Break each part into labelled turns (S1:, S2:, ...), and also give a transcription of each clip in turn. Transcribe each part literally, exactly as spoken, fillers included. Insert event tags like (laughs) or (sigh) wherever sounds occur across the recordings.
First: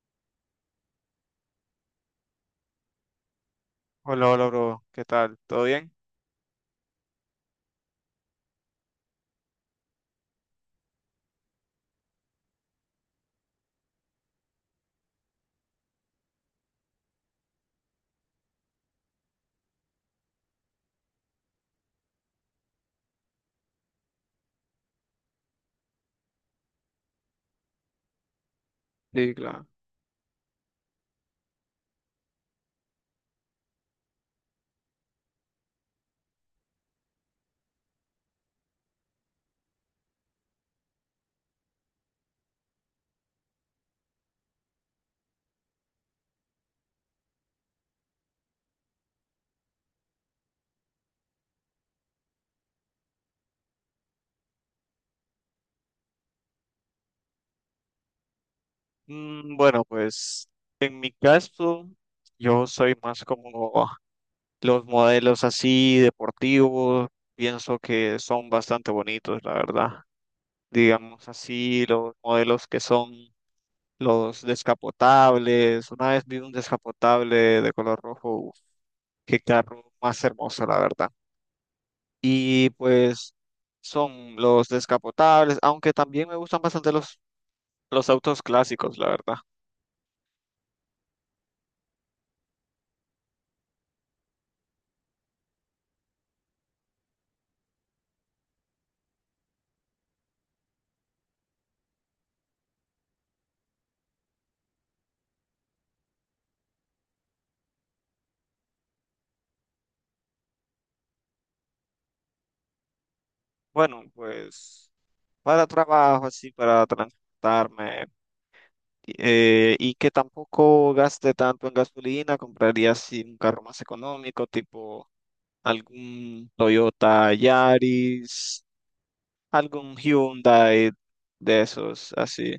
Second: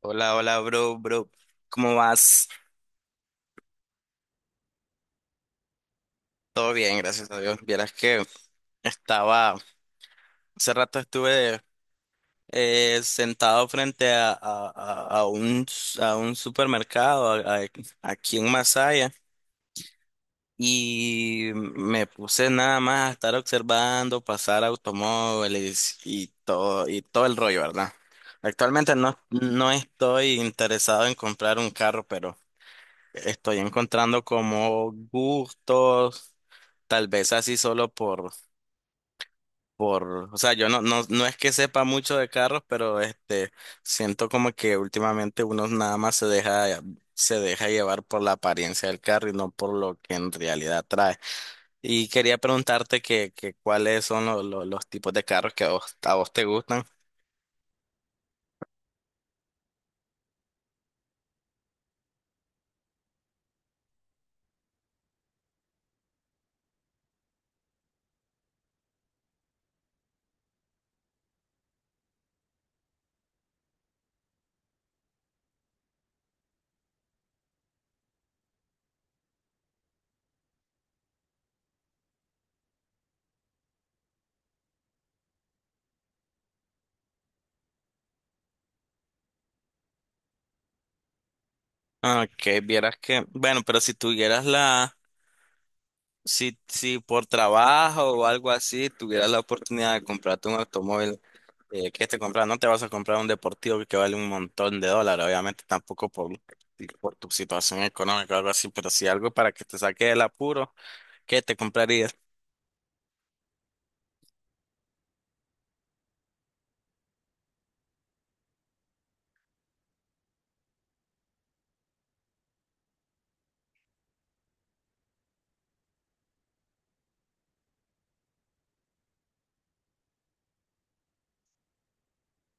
S1: Hola, hola, bro, bro. ¿Cómo vas?
S2: Hola, hola, bro. ¿Qué tal? ¿Todo bien?
S1: Todo bien, gracias a Dios. Vieras que estaba, hace rato estuve eh, sentado frente a, a, a- a un, a un supermercado a- a- aquí en Masaya y me puse nada más a estar observando pasar automóviles y todo, y todo el rollo, ¿verdad? Actualmente no,
S2: Sí, claro.
S1: no estoy interesado en comprar un carro, pero estoy encontrando como gustos. Tal vez así solo por, por, o sea, yo no, no, no es que sepa mucho de carros, pero este, siento como que últimamente uno nada más se deja, se deja llevar por la apariencia del carro y no por lo que en realidad trae. Y quería preguntarte que, que cuáles son lo- lo- los tipos de carros que a vos, a vos te gustan.
S2: Mm, bueno, pues en mi caso, yo soy más como los modelos así deportivos. Pienso que son bastante bonitos, la verdad. Digamos así, los modelos que son los descapotables. Una vez vi un descapotable de color rojo. Uf, qué carro más hermoso, la verdad. Y pues son los descapotables, aunque también me gustan bastante los Los autos clásicos, la verdad.
S1: Ah, que vieras que, bueno, pero si tuvieras la, si, si por trabajo o algo así, tuvieras la oportunidad de comprarte un automóvil. Eh, ¿qué te compras? No te vas a comprar un deportivo que vale un montón de dólares, obviamente tampoco por, por tu situación económica o algo así, pero si algo para que te saque del apuro, ¿qué te comprarías?
S2: Bueno, pues para trabajo, así, para transportarme eh, y que tampoco gaste tanto en gasolina, compraría así un carro más económico, tipo algún Toyota Yaris, algún Hyundai de esos, así.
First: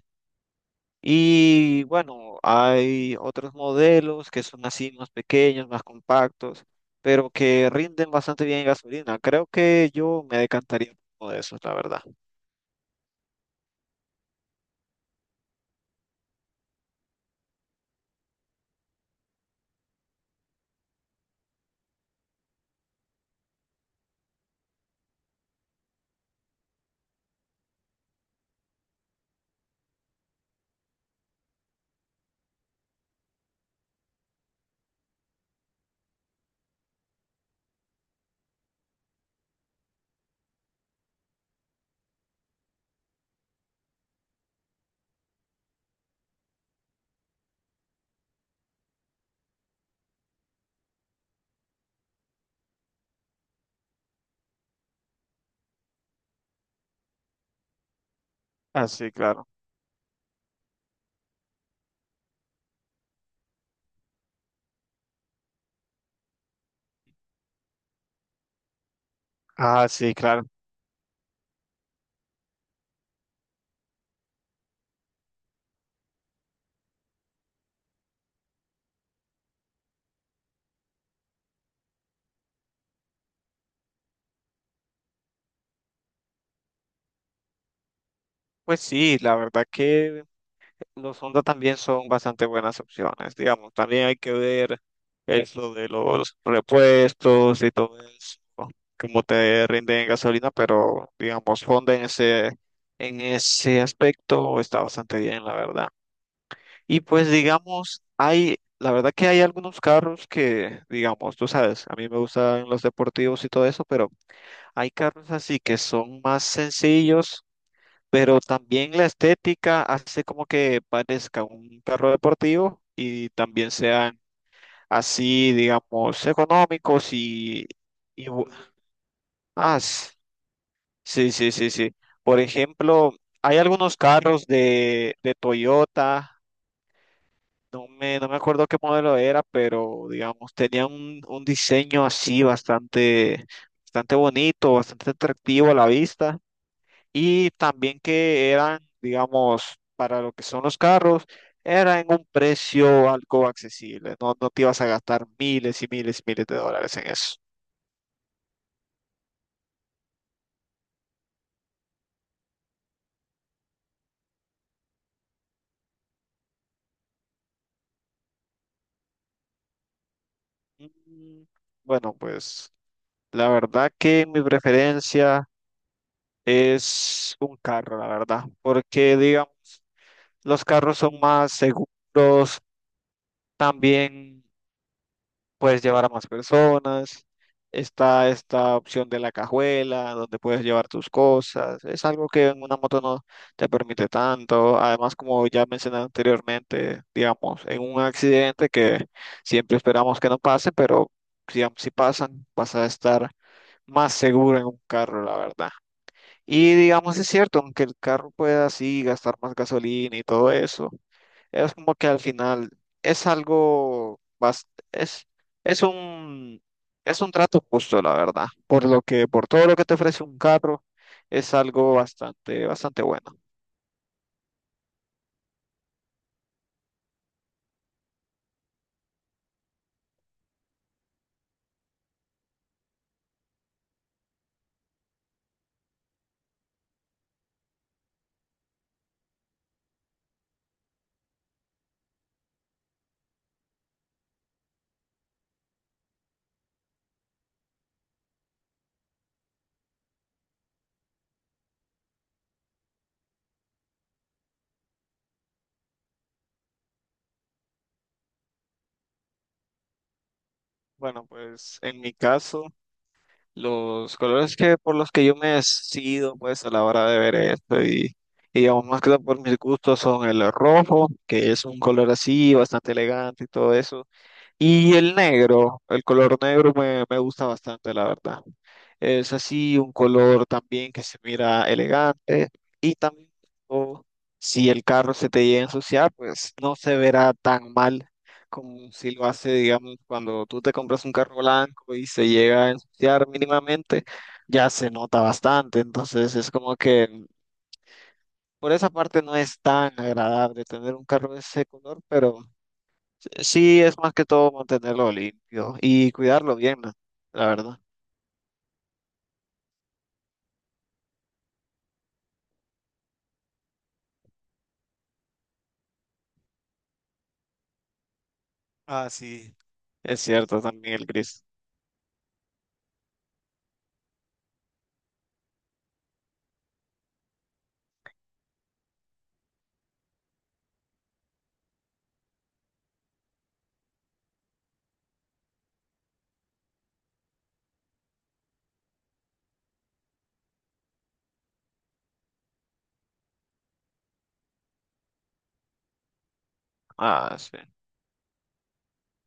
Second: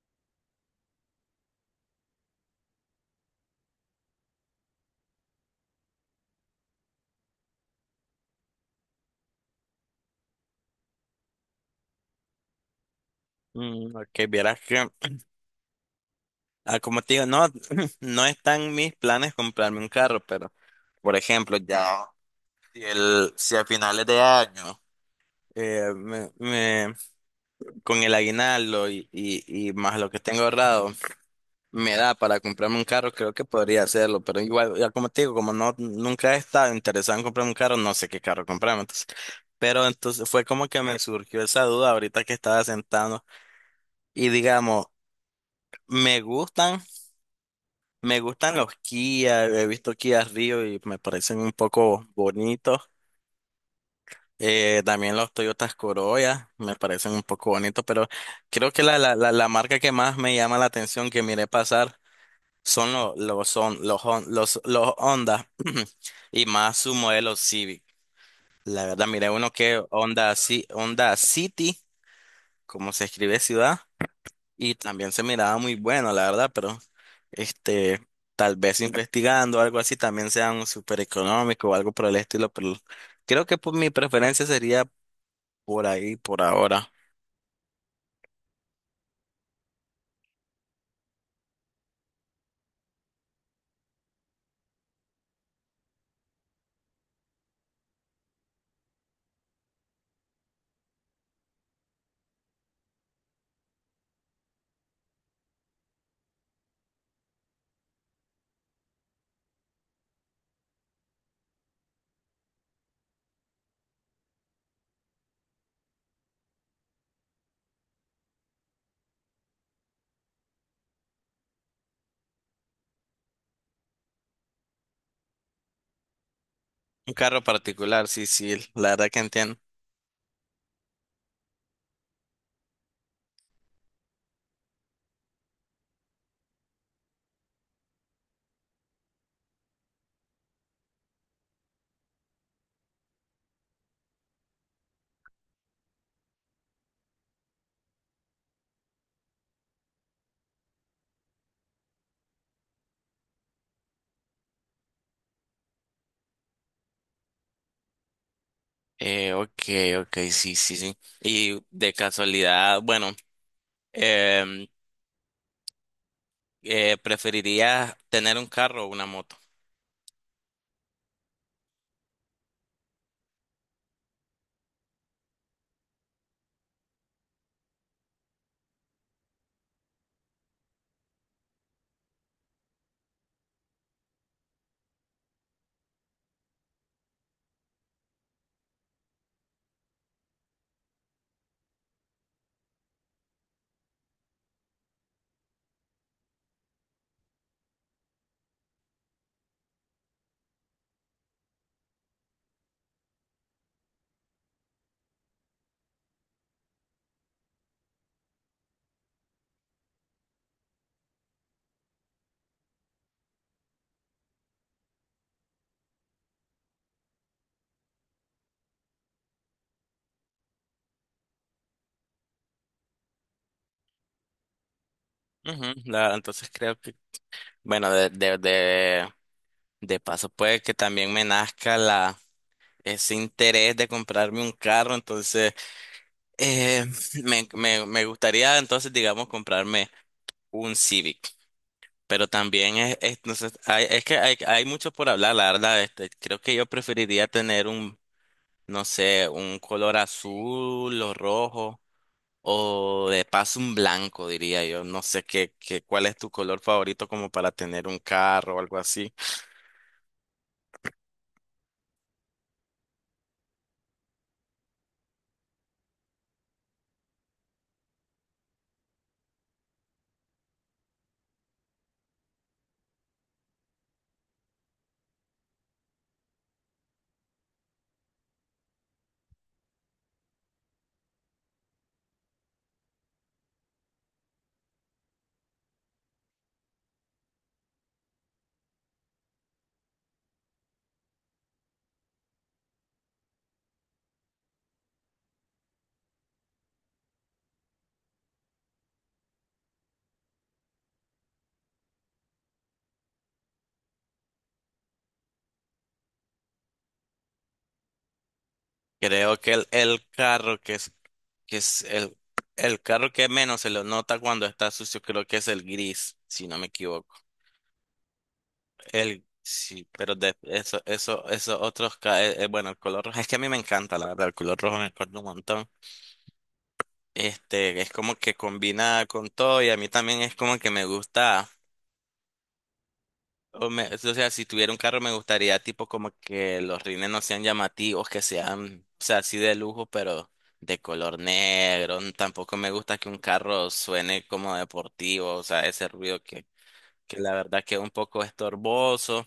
S2: Y bueno, hay otros modelos que son así más pequeños, más compactos, pero que rinden bastante bien en gasolina. Creo que yo me decantaría por uno de esos, la verdad.
S1: Mm, ok, vieras que, ah, como te digo, no, (laughs) (clears throat) no están mis planes comprarme un carro, pero, por ejemplo, ya, si, el, si a finales de año, eh, me, me- con el aguinaldo y, y, y más lo que tengo ahorrado, me da para comprarme un carro, creo que podría hacerlo, pero igual, ya como te digo, como no, nunca he estado interesado en comprarme un carro, no sé qué carro comprarme, entonces, pero entonces fue como que me surgió esa duda ahorita que estaba sentado y digamos, me gustan, me gustan los Kia, he visto Kia Rio y me parecen un poco bonitos. Eh, también los Toyotas Corolla me parecen un poco bonitos, pero creo que
S2: Ah,
S1: la,
S2: sí,
S1: la, la, la
S2: claro.
S1: marca que más me llama la atención que miré pasar son los los son los Hon- los los Honda (clears throat) y más su modelo Civic. La verdad, miré uno que
S2: Ah, sí,
S1: Honda,
S2: claro.
S1: Ci- Honda City, como se escribe ciudad, y también se miraba muy bueno, la verdad, pero este tal vez investigando algo así también sea un súper económico o algo por el estilo, pero creo que pues, mi preferencia sería por ahí, por ahora.
S2: Pues sí, la verdad que Los Honda también son bastante buenas opciones, digamos. También hay que ver es lo de los repuestos y todo eso, cómo te rinden en gasolina, pero digamos, Honda en ese, en ese aspecto está bastante bien, la verdad. Y pues digamos, hay, la verdad que hay algunos carros que, digamos, tú sabes, a mí me gustan los deportivos y todo eso, pero hay carros así que son más sencillos, pero también la estética hace como que parezca un carro deportivo y también sean así, digamos, económicos
S1: Un carro
S2: y,
S1: particular, sí,
S2: y bu-
S1: sí, la verdad que entiendo.
S2: ah, s- sí, sí, sí, sí. Por ejemplo, hay algunos carros de, de Toyota, no me, no me acuerdo qué modelo era, pero digamos, tenían un, un diseño así bastante, bastante bonito, bastante atractivo a la vista. Y también que eran, digamos, para lo que son los carros, era en un precio algo accesible, no, no te ibas a gastar miles y miles y miles de dólares en eso.
S1: Eh, ok, ok, sí, sí, sí. Y de casualidad, bueno. Em, eh, preferiría tener un carro o una moto.
S2: Mm, bueno, pues la verdad que mi preferencia es un carro, la verdad, porque digamos, los carros son más seguros, también puedes llevar a más personas. Está esta opción de la cajuela, donde puedes llevar tus cosas. Es algo que en una moto no te permite tanto. Además, como ya mencioné anteriormente, digamos, en un accidente que siempre esperamos que no pase, pero digamos, si pasan, vas a estar más seguro en un carro, la verdad. Y digamos, es cierto, aunque el carro pueda así gastar más gasolina y todo eso, es como que al final es algo, bas- es, es un, es un trato justo, la verdad. Por lo que, por todo lo que te ofrece un carro, es algo bastante, bastante bueno.
S1: Ujú, la- entonces creo que, bueno, de, de, de, de paso puede que también me nazca la, ese interés de comprarme un carro, entonces eh, (laughs) me, me, me gustaría entonces, digamos, comprarme un Civic, pero también es, es- no sé, hay, es que hay, hay mucho por hablar, la verdad, este, creo que yo preferiría tener un, no sé, un color azul o rojo. O de paso un blanco, diría yo. No sé qué, qué, cuál es tu color favorito como para tener un carro o algo así.
S2: Bueno, pues en mi caso, los colores que por los que yo me decido, pues a la hora de ver esto y, y digamos, más que todo por mis gustos son el rojo, que es un color así, bastante elegante y todo eso. Y el negro, el color negro me, me gusta bastante, la verdad. Es así un color también que se mira elegante y también o, si el carro se te llega a ensuciar, pues no se verá tan mal como si lo hace, digamos, cuando tú te compras un carro blanco y se llega a ensuciar mínimamente, ya se nota bastante. Entonces es como que por esa parte no es tan agradable tener un carro de ese color, pero... Sí, es más que todo mantenerlo limpio y cuidarlo bien, ¿no? La verdad.
S1: Creo que el, el carro que es, que es el, el carro que menos se lo nota cuando está sucio, creo que es el gris, si no me equivoco.
S2: Ah,
S1: El,
S2: sí.
S1: sí, pero
S2: Es
S1: de
S2: cierto,
S1: eso,
S2: también el
S1: eso,
S2: gris.
S1: esos otros, ca- eh, eh, bueno, el color rojo, es que a mí me encanta, la verdad, el color rojo me encanta un montón. Este, es como que combina con todo y a mí también es como que me gusta. O, me- o sea, si tuviera un carro me gustaría tipo como que los rines no sean llamativos, que sean, o sea, así de lujo, pero de color negro. N- Tampoco me gusta que un carro suene como deportivo, o sea, ese ruido que, que la
S2: Ah, sí.
S1: verdad que es un poco estorboso.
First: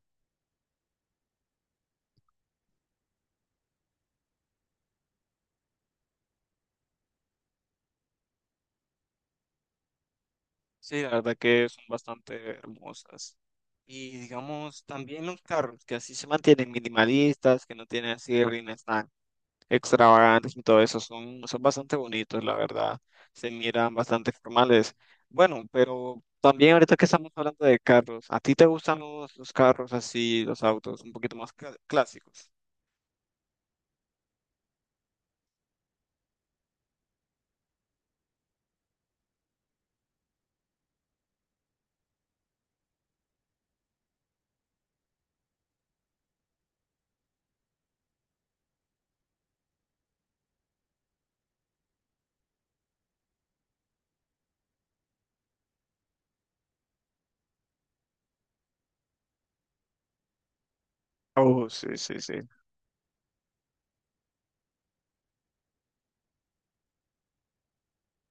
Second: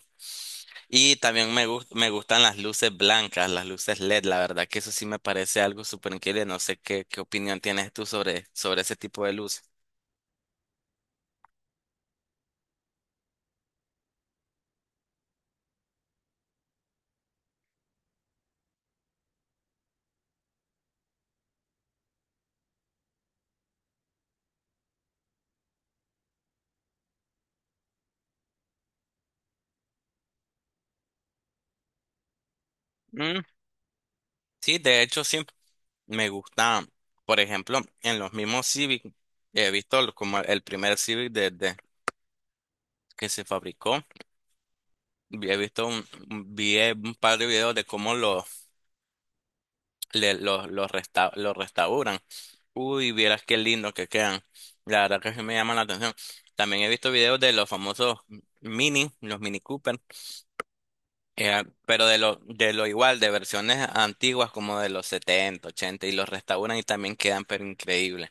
S1: Y también me gus- me gustan las luces blancas, las luces L E D, la verdad que eso sí me parece algo súper increíble. No sé qué, qué opinión tienes tú sobre, sobre ese tipo de luces.
S2: Sí, la verdad que son bastante hermosas. Y digamos, también los carros que así se mantienen minimalistas, que no tienen así rines tan extravagantes y todo eso, son, son bastante bonitos, la verdad. Se miran bastante formales. Bueno, pero también ahorita que estamos hablando de carros, ¿a ti te gustan los, los carros así, los autos un poquito más cla- clásicos?
S1: Mm, sí, de hecho sí. Me gusta, por ejemplo, en los mismos Civic, he visto lo- como el primer Civic desde que se fabricó. vi- He visto un, un- vi un par de videos de cómo los le- los los resta- los restauran. Uy, vieras qué lindo que quedan. La verdad que sí me llama la atención. También he visto videos de los famosos Mini, los Mini Cooper, eh,
S2: Oh, sí,
S1: pero de
S2: sí,
S1: lo,
S2: sí.
S1: de lo igual, de versiones antiguas como de los setenta ochenta y los restauran y también quedan pero increíbles.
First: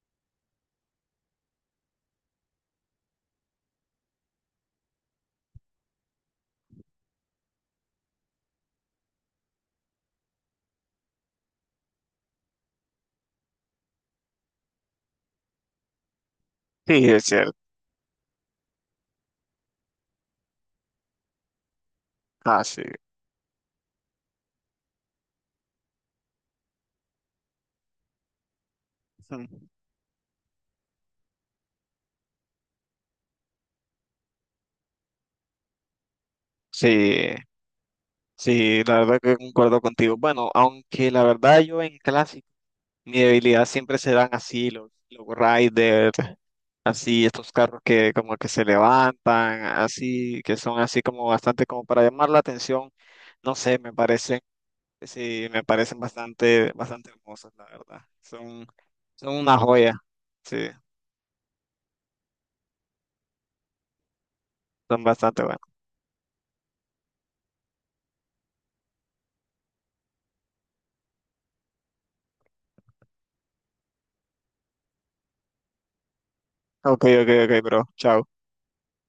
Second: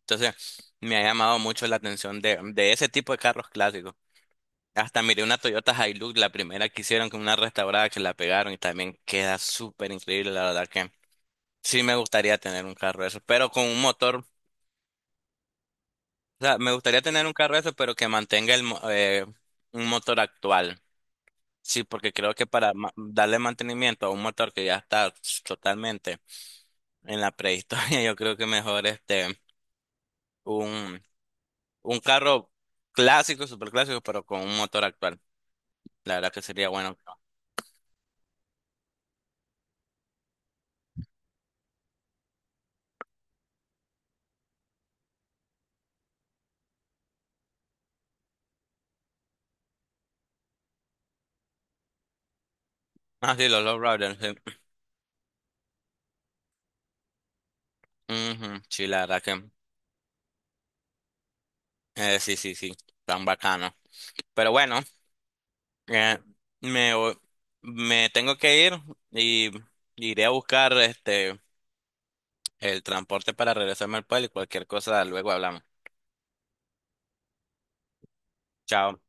S1: Entonces, me ha llamado mucho la atención de, de ese tipo de carros clásicos. Hasta miré una Toyota Hilux, la primera que hicieron con una restaurada que la pegaron y también queda súper increíble, la verdad que sí me gustaría tener un carro de esos, pero con un motor, o sea, me gustaría
S2: Sí,
S1: tener
S2: es
S1: un
S2: cierto.
S1: carro de esos, pero que mantenga el, mo- eh, un motor actual. Sí, porque creo que
S2: Ah,
S1: para
S2: sí.
S1: ma- darle mantenimiento a un motor que ya está totalmente en la prehistoria, (laughs) yo creo que mejor este,
S2: Mm.
S1: un, un carro clásico, súper clásico, pero con un motor actual. La verdad que sería bueno.
S2: Sí, sí, la verdad que concuerdo contigo. Bueno, aunque la verdad yo en clásico, mi debilidad siempre serán así, los, los riders, así estos carros que como que se levantan, así, que son así como bastante como para llamar la atención.
S1: Ah, sí,
S2: No
S1: los
S2: sé,
S1: Love
S2: me
S1: Riders,
S2: parecen,
S1: sí.
S2: sí, me parecen bastante, bastante hermosos, la verdad.
S1: Ujú,
S2: Son,
S1: sí, la verdad
S2: son
S1: que.
S2: una joya. Sí,
S1: Eh, sí, sí, sí. Tan bacano. Pero bueno,
S2: son bastante buenos.
S1: eh, me, voy- me tengo que ir y iré a buscar este el transporte para regresarme al pueblo y cualquier cosa luego hablamos.
S2: Ok, ok, ok, bro. Chao.
S1: Chao.